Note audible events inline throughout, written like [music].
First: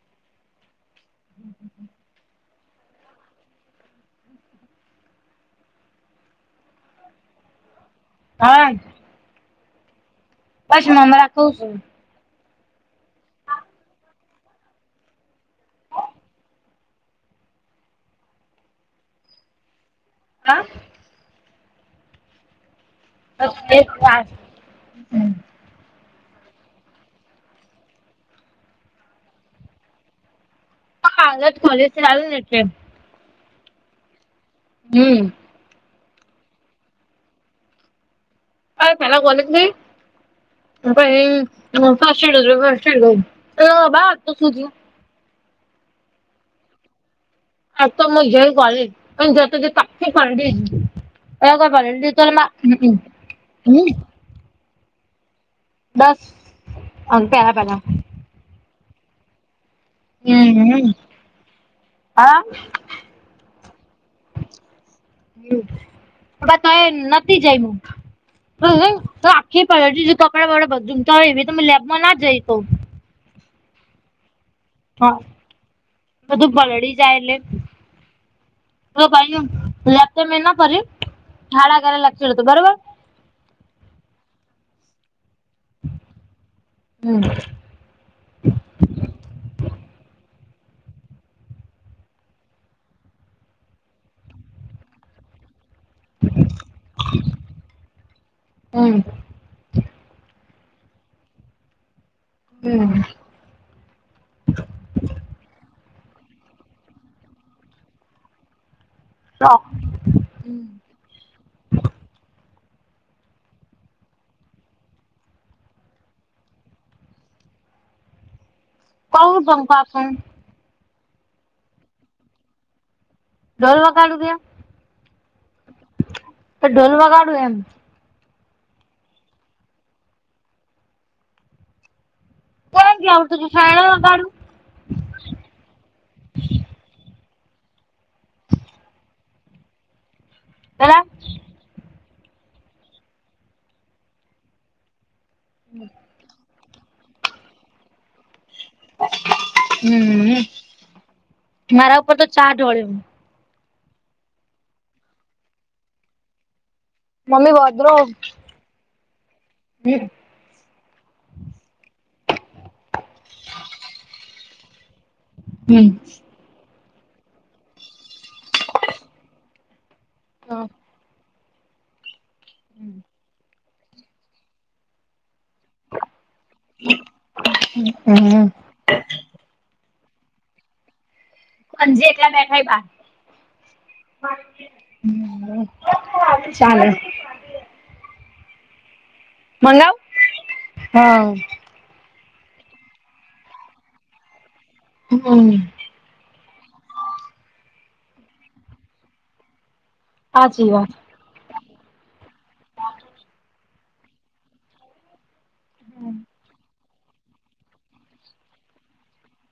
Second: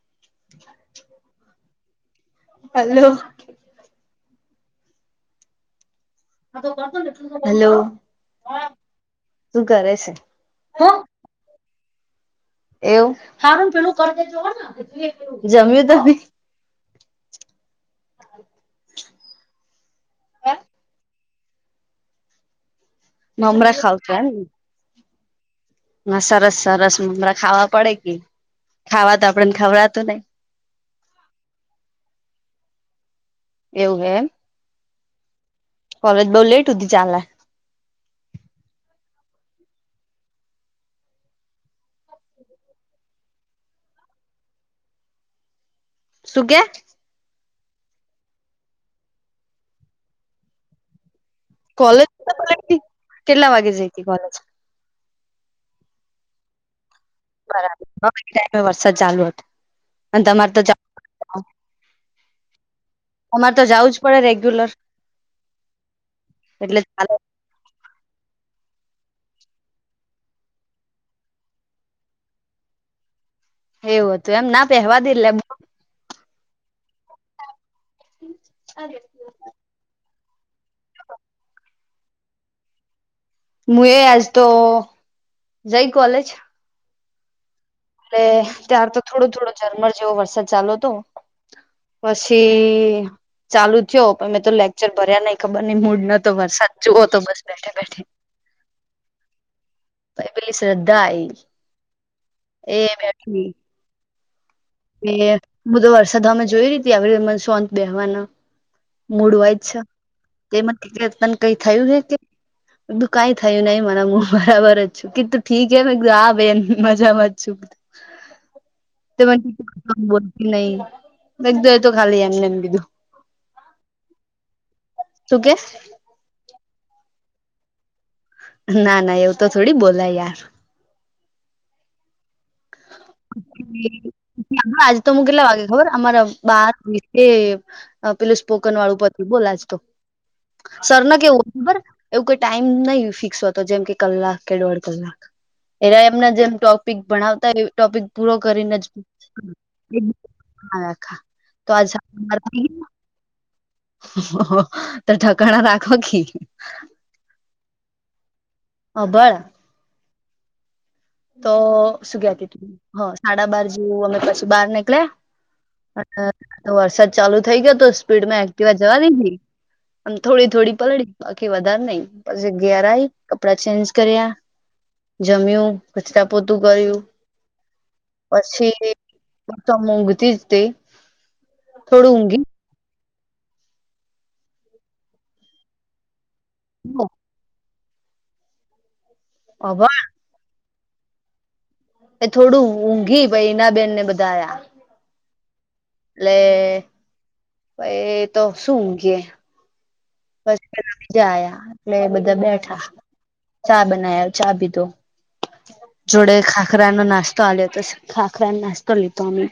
[inaudible] હાલો. હ હલો. હા! શું કરે છે? બછ હું અમ રા કું છું. એવું હારું પેલું જમ્યું તો હા મમરા ખાવ છો અ એમ સરસ સરસ મમરા ખાવા પડે કે ખાવા તો આપડે ને ખવડાતું નઈ હ હત કોલેજથી ચાલુ એટલે એવું હેમ હમ કોલેજ બઉુ લેટ હોતી ચાલ લ હ સલા કોોલ છે ફડ ફડ બા તો સુધી સુગ્યા આ તો મ જલ કોલે પણ જે તાકે કડી એ કોઈ કોલેજ ભ ત કેટલા વાગે જઈ હ હતી કોલેજ દસ અન પેલા પેલા બરાબર હ ટાઈ વરસાદ ચાલ્યો હતો અને તમારે તો હમ હા તમારે તો જવું જ પડે રેગ્યુલર એટલે ચ નથી જઈ હું હ તો આખી પ કપડાં વપડા બધું ઊમતા હોય એવી તમે લેબમાં ના જઈ તો એવું હતું એમ ના પહેવા દે હા લ બધું પલડી જાય એટલે તો ભાઈ મે ના પ કર લી હત બરોબર મુું એ આજ તો જઈ કોલેજ હમ એટલે ત્યાર તો થોડો થોડો ઝરમર જેવો વરસાદ ચાલુ હતો પછી ચાલુ થયો પણ મેમે તો લેક્ચર ભર્યા નહી ખબર નઈ મૂડ ન તો માર સાચચુઓ તો બસ બેઠે બેઠે હમ પેલી શ્રદ્ધા આઈ એ હમ મેઠી એ બધો વરસાદમે જોય રી ત આવી સોંત બેવાનો તો મૂડવાય જ છે તેમાં તને કઈ થયું છે કે બધું કઈ થયું નહીિ મરા મુ બરાબર જ છે શકી તો ઠીક હ આ બેન મજામાં જ છું બધું કહ જમપ છ નહી લખધું એ તો ખાલી એમને એમ કીધું દોલવા કાઢું દ્યા તું કે તો ઢોલ વગાડું એમ ના ના એવું તો થોડી બોલા યાર કે્યામ કે આવડતું તું શાળ વગાડું આજ તો હું કેટલા વાગે ખબર અમારા બાર પેલું સ્પોકન વાળું પ બોલાજ તો સર પેલા ન કેવુંબર એવું કોઈ ટાઈમ નહી ફિક્સ હોતો જેમ કે કલાક કે દોઢ કલાક એટલે એમના જેમ ટોક િક ભણાવતા એ ટોપિક પૂરો કરીને જ હમ ખા તો મારા આ ઉપર તો ચા ઢોળ્યો તો ઢકણા દાખો ક મમ્ી વધધરો હબાળ હ તો શું ગયા ત ત હ સાડા બાર જે અ પછી બહાર નીકળ્યા હમ વરસાદ ચાલુ થઇ ગયો તો સ્પીડમાં એક્ટિવા જવા દ મ થોડી થોડી પલડી બાકી વધારે નઈિ પછી ઘેરા કપડા ચેન્જ કર્યા જમ્યું કચતા પોતું કર્યું હમ પછી તો ઊંઘતી જ તે કંજે થોડું એટલા ઊંઘી બેઠાવવ્યા ચાલે અભણ મંગાવ, હા એ થોડું ઊંઘી, ભાઈના બેન ને બધાઆયા હમ એટલે ભાઈ તો શું ઊઘીએ બસ સાચી વાત પેલા બીજા આયા એટલે બધા બેઠા, ચા બના્યા, ચા પીધો જોડે ખાખરાનો નાસ્તો આ્લ્લયો પછ હતો ખાખરાનો નાસ્તો લીધો આમે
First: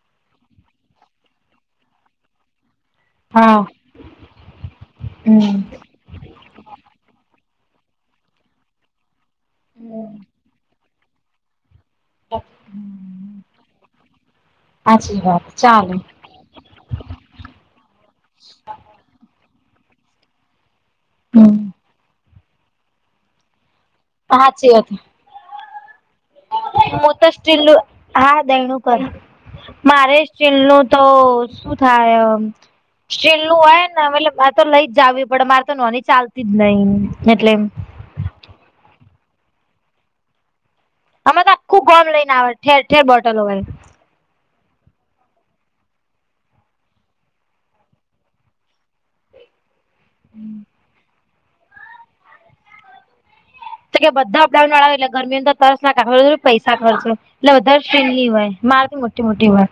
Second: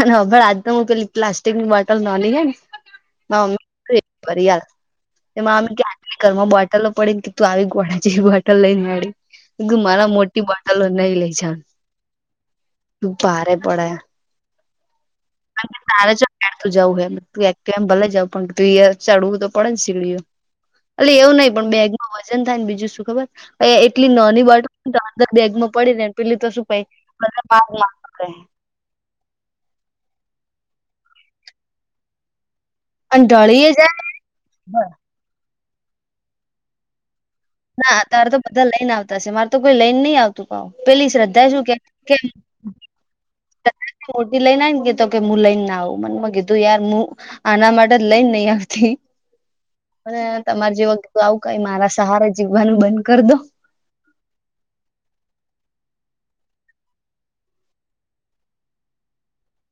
અન અગળ આજ તો હું પેલી પ્લાસ્ટિકની બોટલ નોની હેને હા [unintelligible] હમ ઘરમાં બોટલો પડીન થી આવી ગોળા જેવી બોટલ લઈ ને હેડી માર મોટી બટલો નઈ લઈ જા, તું ભારે પડે સાચી વાત ચાલે ત ચ જવું હે તું એકટીવા માં ભલે જઉ પણ [unintelligible] ચડવું તો પડે ને સીડીઓ અલી એવું નહિ હમ પણ બેગમાં વજન થાય ને બીજું શું ખબર એટલી નોની સાચી બટ અંદર બેગમાં પડી ને પેલી તો શું પઈ મુતો બધા માગ સ્ટીલ માગ કરે હા દેયણુ મારે અસ્ટીલનું તો શું થાય અને સ્ટ્રીલ નું ઢળીએ હોય ને મતલબ એલેરે તો જાય લઈ જ જાવી પડે મારે તો નોની ચાલતી જ નહી એટલે ના તારે તો બધા લઈન આવતાશે મારે તો કોઈ લઈન નહી આવતું કાવ પેલી અમે શ્રદ્ધા તો શું કે આખું ગોમ કે લઈને આવે ઠેર ઠેરબોટલો હોય મોટી લઈનેઈ આયને કીધતો કે ન લઈને ના આવું મનમ કીધું યારુંમુ આના માટે જ લઈન નીઆવતી અને તમારે જેવુ આવું કઈ મારા સહારા જીવવાનું બંધ કરી દો તો કે બધા અપડાઉન વાળા એટલે ઘર ની અંદર તસ [unintelligible] પૈસા ખર્ચે એટલે વધારે શ્રેન [unintelligible] હોય મારે તો મોટી મોટી હોય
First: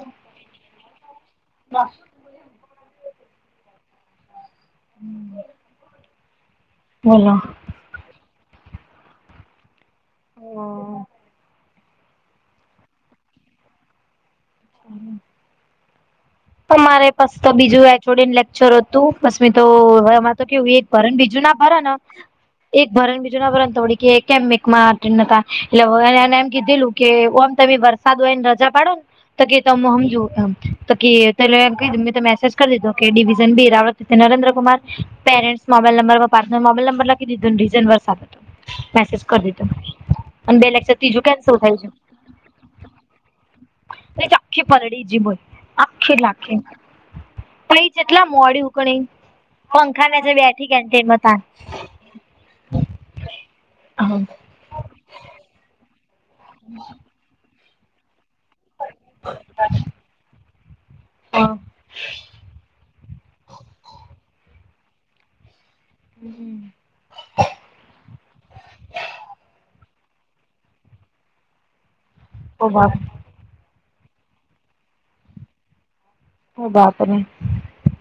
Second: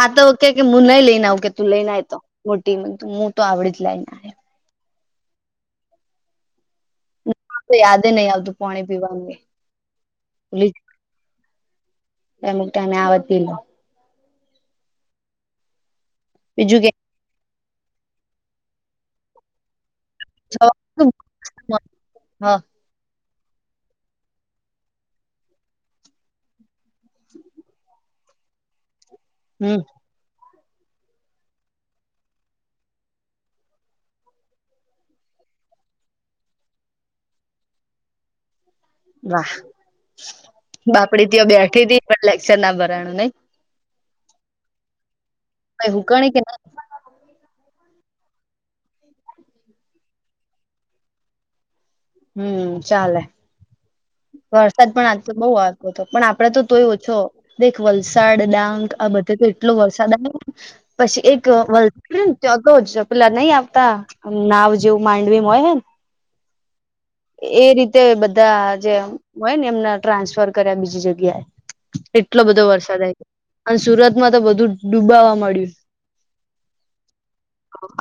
આ તો કે કે મુ નહી લઈને આવું કે તું લઈનેઆય તો મોટી હું તો મુ તો આવડી જ લઈને હમ બોલો તો યાદ ની આવતું પોણી પીવાનુ એમ તને આવતી લો [unintelligible] તો બીજું કે મારે તો બીજું રેકોર્ડિંગ લેક્ચર હતું, બસ મી તો હવે માર તો કેવું એક ભર બીજું ના ભરન હા એક ભરન બીજો ના ભરન તો ડી કે કેમ મેકમાં એટલેને એમ કીધેલું કે ઓમ તમે વરસાદ હો એને રજા પાડો ને તો કે હમ તમે સમજુ તો કે એટલે એમ કે તો મેસેજ કરી દીધો કે ડિવિઝન, બી, રાવડ ત Narendra Kumar, parents mobile number માં પાછળ મોબાઈલ નંબર લખી દીધોન રીટન વર્ક આપી દીધો, મેસેજ કર વાહ દીધો અને બે લેક્ચર ત્રીજું બાપડી ત્યા કેન્સલ થઈ બેઠી તી પણ લેક્ચર ના ભરાણુ ન ઈ આખી પલડી જી બોલ નઈ આખી હુકણી લાગ કે પણ એ ચેટલા મોડી ઉપડી પંખાના નેચે બેઠી કેન્ટીનમ તાર હમ્ ચાલે હ વરસાદ પણ આજ તો બઉ આવતો હતો પણ આપડે તોય ઓછો દેખ વલસાડ ડાંગ આ બધે તો એટલો વરસાદ આયો પછી હ એક વલ ને ત [unintelligible] જ ખુલા નહી આવતા નાવ જેવું માંડવીમ હોય હે એ રીતે બધા જે હોય ને એમના ટ્રાન્સફર કર્યા બીજી જગ્યાએ, એટલો બધો ઓ બાપ વરસાદ આઈ ગયો અને સુરત માં તો બધું ડૂબાવા મળડ્યું. ઓ બાપ રે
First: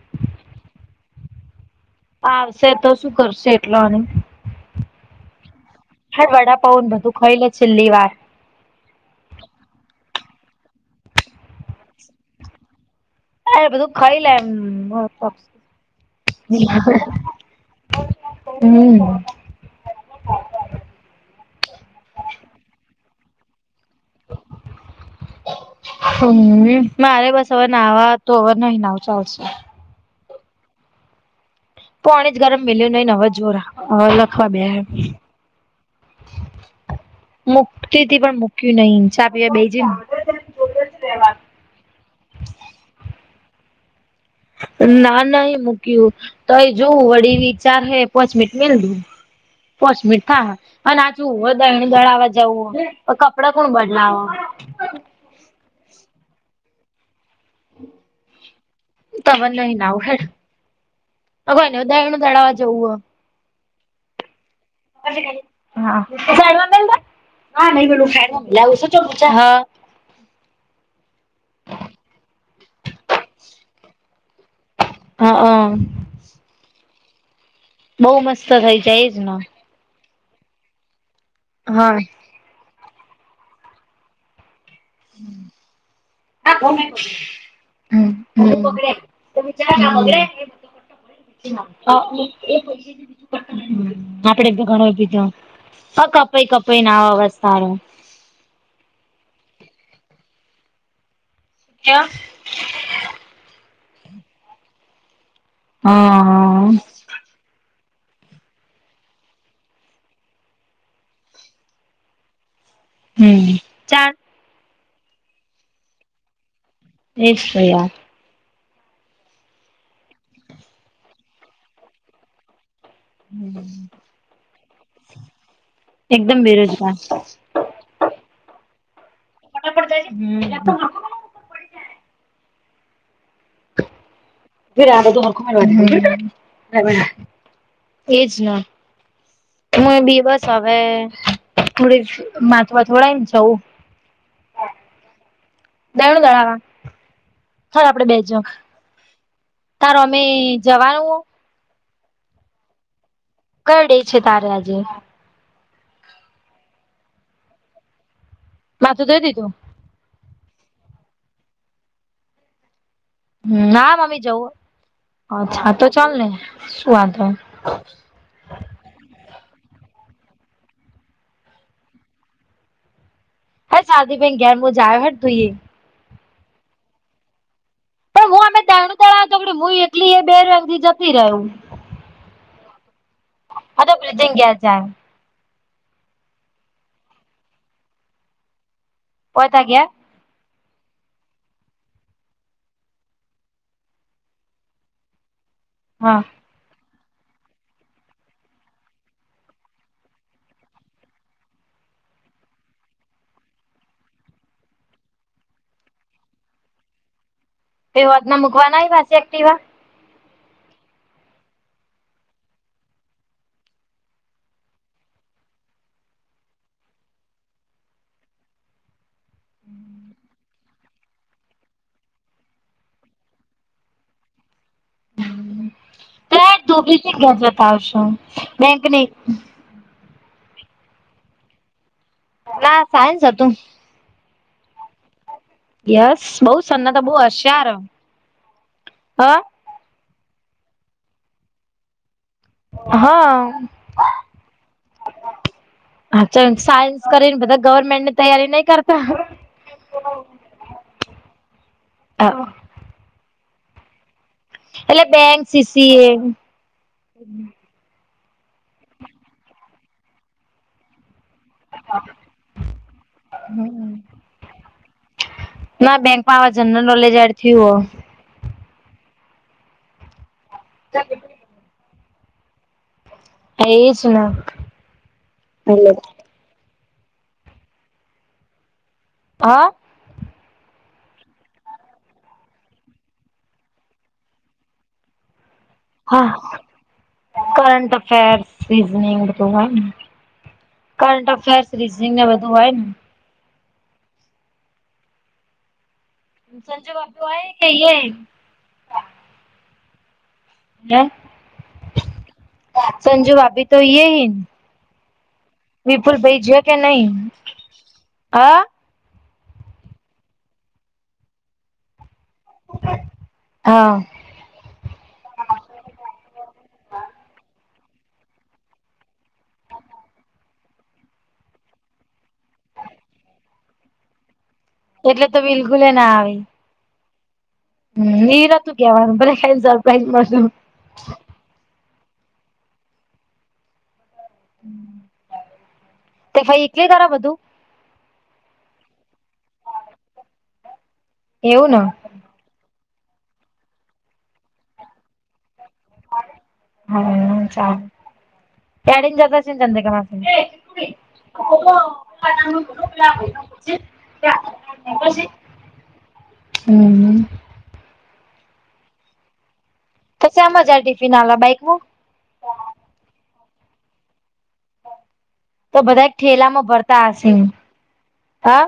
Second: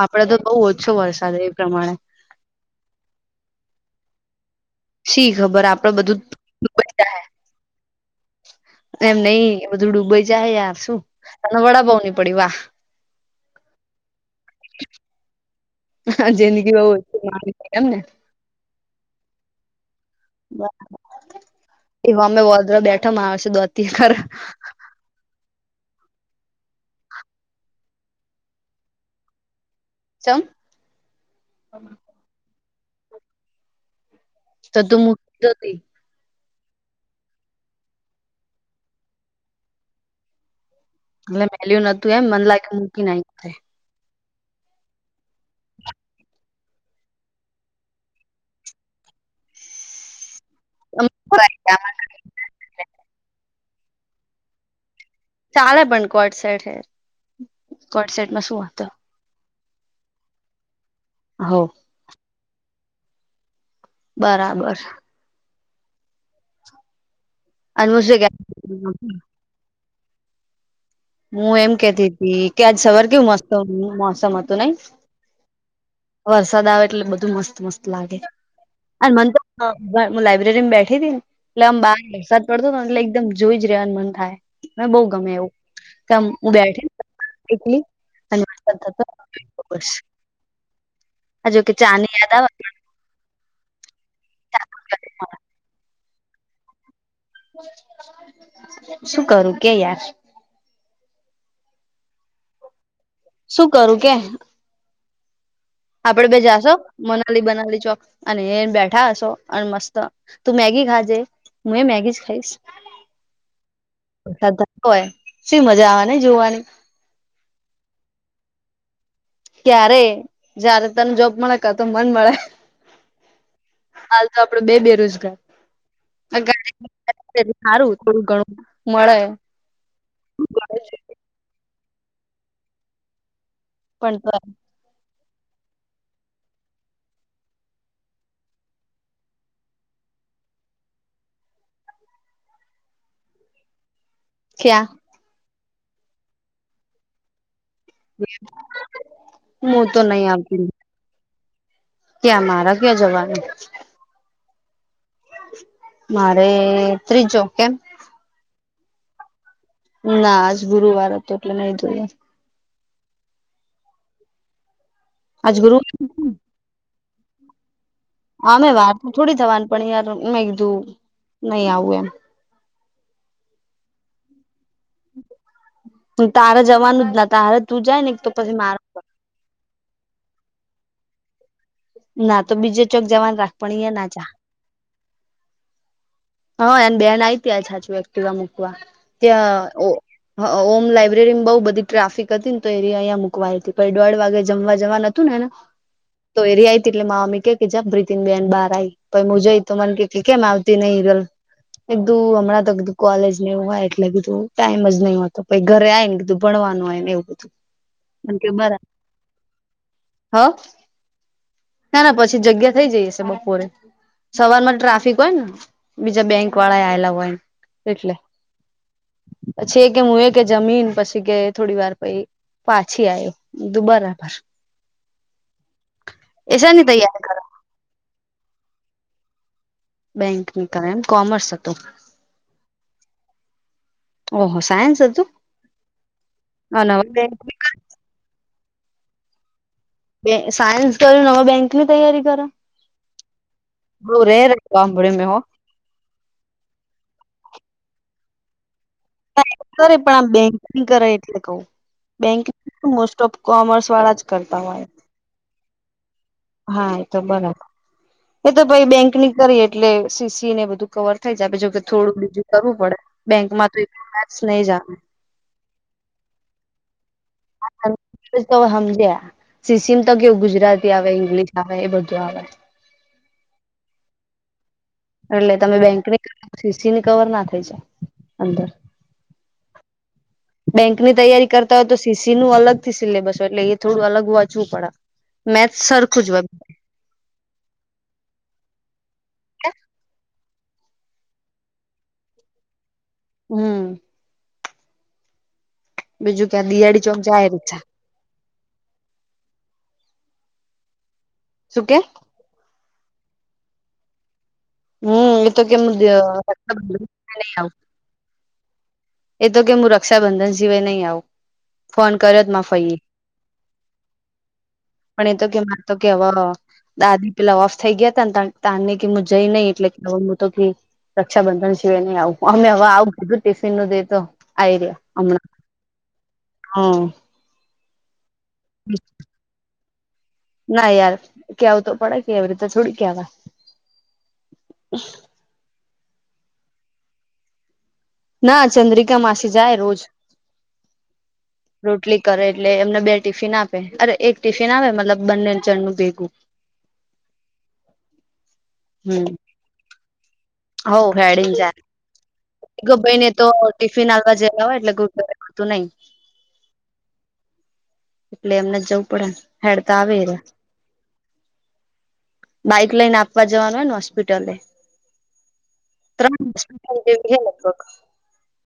આપડે તો બહુ ઓછો વરસાદ એ પ્રમાણે આવશે તો શું કરશે એટલોની શી ખબર આપ હેડ વડાપાવ ને બધું ખઈ લે છેલ્લી વાર એમ નહ એ બધું ડૂબઈ જાય યાર શું ત વડાપાવ ની પડી વાહ બધું ખાઈ લે એમ હા જિંદગી બહુ ઓછી માણી છે એમ ને હમ એ હોમે વોદરો બેઠોમાં આવ છે. [inaudible] હમ મારે બસ હવે નાવા તો હવે નહી નાવ ચાલશે ચમ?? પાણી જ ગરમ મિલ્યું નહી હવે જોરા હવે લખવા બે તો તું મૂકી દોતી મુક્તિથી પણ મુક્યું નહી ચા પીવા બે જ એટલે મેલું નતું એમ મન લાગે મૂકી ના ના-ના એ મૂક્યું તો એ જોવું વળી વિચાર હે પોચ મિનટ મેલ પોચ મિનિટ થા અને આચુ હોય દ દળાવવા જવું હોય કપડા કોણ બદલાવ ચાલે પણ કોટસેટ હે તો કોટસેટમાં શું વાંધો? [unintelligible] દરણું હો દળાવવા જવું હો બરાબર અને હું શું [unintelligible] હું એમ કેતી હતી કે આજ સવાર કેવું મસ્ત મોસમ હતું નઈ હા-હ વરસાદ આવે એટલે બધું મસ્ત મસ્ત લાગે બહુ મસ્ત થઇ જાય અને એજ ને. મર હા હ લાયબ્રેરી માં બેઠી હતી ને એટલે આમ હા બહાર વરસાદ પડતો હતોને એટલે એકદમ જોઈ જ રવાનું મન થાય. હ બઉુ ગમે એવું. [unintelligible] હ જોકે ચાની યાદ આવે. આપડે ઘણોય પીધો હ કપાઈ કપાઈ ના આવે અવાસ શું કરું કે યાર? ક્યા? શું કરું કે? આપડે બે હા જાશો મનાલી બનાલી ચોક અને એ બેઠા હશો અને મસ્ત તું મેગી ખાજે હું એ મેગી જ ખાઈશ. હમ ચાર [inaudible] હોય શું મજાવા જોવાની. એ જ તો યાર ક્યારે જિઆયરે તને જોબ મળે ક તો મન મળે હાલ તો આપડો બે બેરોજગાર એકદમ બેરોજગાર. સારું થોડું ઘણું મળે [unintelligible] પણ તો આ એજ ના હું બી બસ હવે થડી માથવા થોડાય ને જઉું. ક્યા? દયણું ધરાવા હાલ આપણે બે જાય હું તાર તો અમે જવાનું હો?? ત્યાં મારા ક્યા જવાનું? કયો ડે છે, તારે આજે? મારે ત્રીજો કેમ માથું તો માથું ધોઈ દીધું ના આજ ગુરુવાર તો એટલે નહી ધોયું ના મમ્મી જવું આજ અ્છા ગુરુ તો ચાલ ને શું વાત હોય અમે વાર તો થોડી થવાની પણ યાર મે મેં કીધું નહી આવું એમ શાદી બાઈન ગેર બ જા હ તું એ તારે જવાનું જ ના તારે તું જાય ને તો પણ હું પછી અમે મારે દાણું હું એટલી એ બેથી જતી રહ્યું ના તો બીજે ચોક જવાનું રાખ પણ અયા ના ચા ક્યા જાય હા એને બેન આવી ત્યા સાચું એક્ટિવા મૂકવા પોતા ત્યાં ઘેર હ ઓમ લાયબ્રેરી બઉ બધી ટ્રાફિક હતી ને તો એરિયા અહીંયા મૂકવાઈ હતી દોઢ વાગે જમવા જવા નથી તું ને હા તો એરી આવી હતી એટલે મામી કે કે જ પ્રીતિન બેહેન બાર આવી પછ હું જઈ તો મને કેમ આવતી નહીલ [inaudible] એકધું હમં તો કીધું કોલેજ ને એવું હોય એટલે કીધું ટાઈમ જ નહી હોતો પ ઘરે આય ને કીધું ભણવાનું હોય ને એવું [inaudible] તો વાતના મૂકવા પાછી એકટીવા હા ના ના પછી જગ્યા થઈ જઈ હશે બપોરે સવાર માં ટ્રાફિક હોય ને બીજા બેંક વાળા આવેલા હોય એટલે પછી એક હું જમીન પછી કે થોડી વાર પ પાછી આવ્યો બરાબર એ [inaudible] શેની તૈયારી કરો બેંકની બેંકની કર એમ કોમર્સ હતું ના સાયન્સ હતું ઓહો સાયન્સ હતું યસ બહ અને સન્ના તો હવે બહુ બેંક હશેયાર હ, બે સાયન્સ કર્યું નવા બેંક ની તૈયારી કરો હમ્મ સાંભળે મેં હો હાા સાયન્સ કરીને બધા ગવર્મેન્ટની તૈયારી નહી કરત કરે પણ આમ બેંકિંગ કરે એટલે કવ બેંક મોસ્ટ ઓફ કોમર્સ વાળા જ કરતા હોય, એલી ફેન્સી છીએ હા એ તો બરા એ તો ભાઈ બેંક ની કરી એટલે સીસી ને બધું કવર થઈ જ આપ જોકે થોડું બીજું કરવું પડે બેંકમાં તો મેથ્સ નહી જ આવે. ના બેંકમાં આ જનરલ નોલેજાર થથી હો તો સમજ સીસીમ તો કેવું ગુજરાતી આવે ઈંગ્લિશ આવે એ બધું આવે [inaudible] એટલે તમે બેંકની સીસીની કવર ના થઈ જાય અંદર હા [unintelligible] બેંકની તૈયારી કરતા હોય તો સીસી નું અલગ થી સિલેબસ હોય એટલે એ થોડું અલગથી વાંચવું પડે મેથ સરખુંજ હા કરંટ અફેર્સ રીઝનિંગ બધું હોયને કરંટ અફેર્સ રીઝનિંગને બધું હોય જ ને? હમ્મ બીજું ક્યાં સંજુ દિયાળી ચોક બાપી જાય હોય કે ત્થ યે હે સુકે? સંજુ ભાભી તો યે હેન. હમ્મ. એ તો કેમ નહી બે કે નહી [unintelligible] હા એ તો કે હું રક્ષાબંધન સિવાય નહી આવું. ફોન કર્યોત મા ફઈએ. હા પણ એ તો કે મારે તો કેવો, દાદી પેલા ઓફ થઈ ગયા તાને તને કે જઈ નહી એટલે કે મુ તો ગેય રક્ષાબંધન સિવાય નહી આવું, અમને હવે આવું કીધું ટિફિનનું દે તો. આઈર્યા એટલે તો અમણા બિલકુલ ના આવી હમ્મ. હમ્મ, મેરા તો જ્ઞાન તો હે સરપ્રાઈઝ મોસન [unintelligible] ના યાર! કેવું તો પડે કે એવી રીતે થોડી કેવાય? તે ભાઈ કે ખરાબ હતું. ના ચંદ્રિકામાસી જાય રોજ, એવું ને રોટલી કરે એટલે એમને બે ટિફિન આપે, અરે! એક ટિફિન આવે મતલબ બંને ચણનુ હહ ચાલ. તેડીને જતા છેન ચંદ્રિકામાસીને. હૌ. હેડીન જા. [inaudible] [unintelligible] ભાઈને તો ટિફિન આવવા જવા હોય એટલે [unintelligible] તું નહી હમ્મ હમ્મ એટલે એમને જવું પડેને, હેડકા તો આવીરે શામાં જાય ટિફિન આલા બાઈકમાં બાઈક લઈને આપવા જવાનું હોયને, હોસ્પિટલે તો બધા એક ત્રણ ઠેલામાં હોસ્પિટલ ભરતા હશે. હા [inaudible]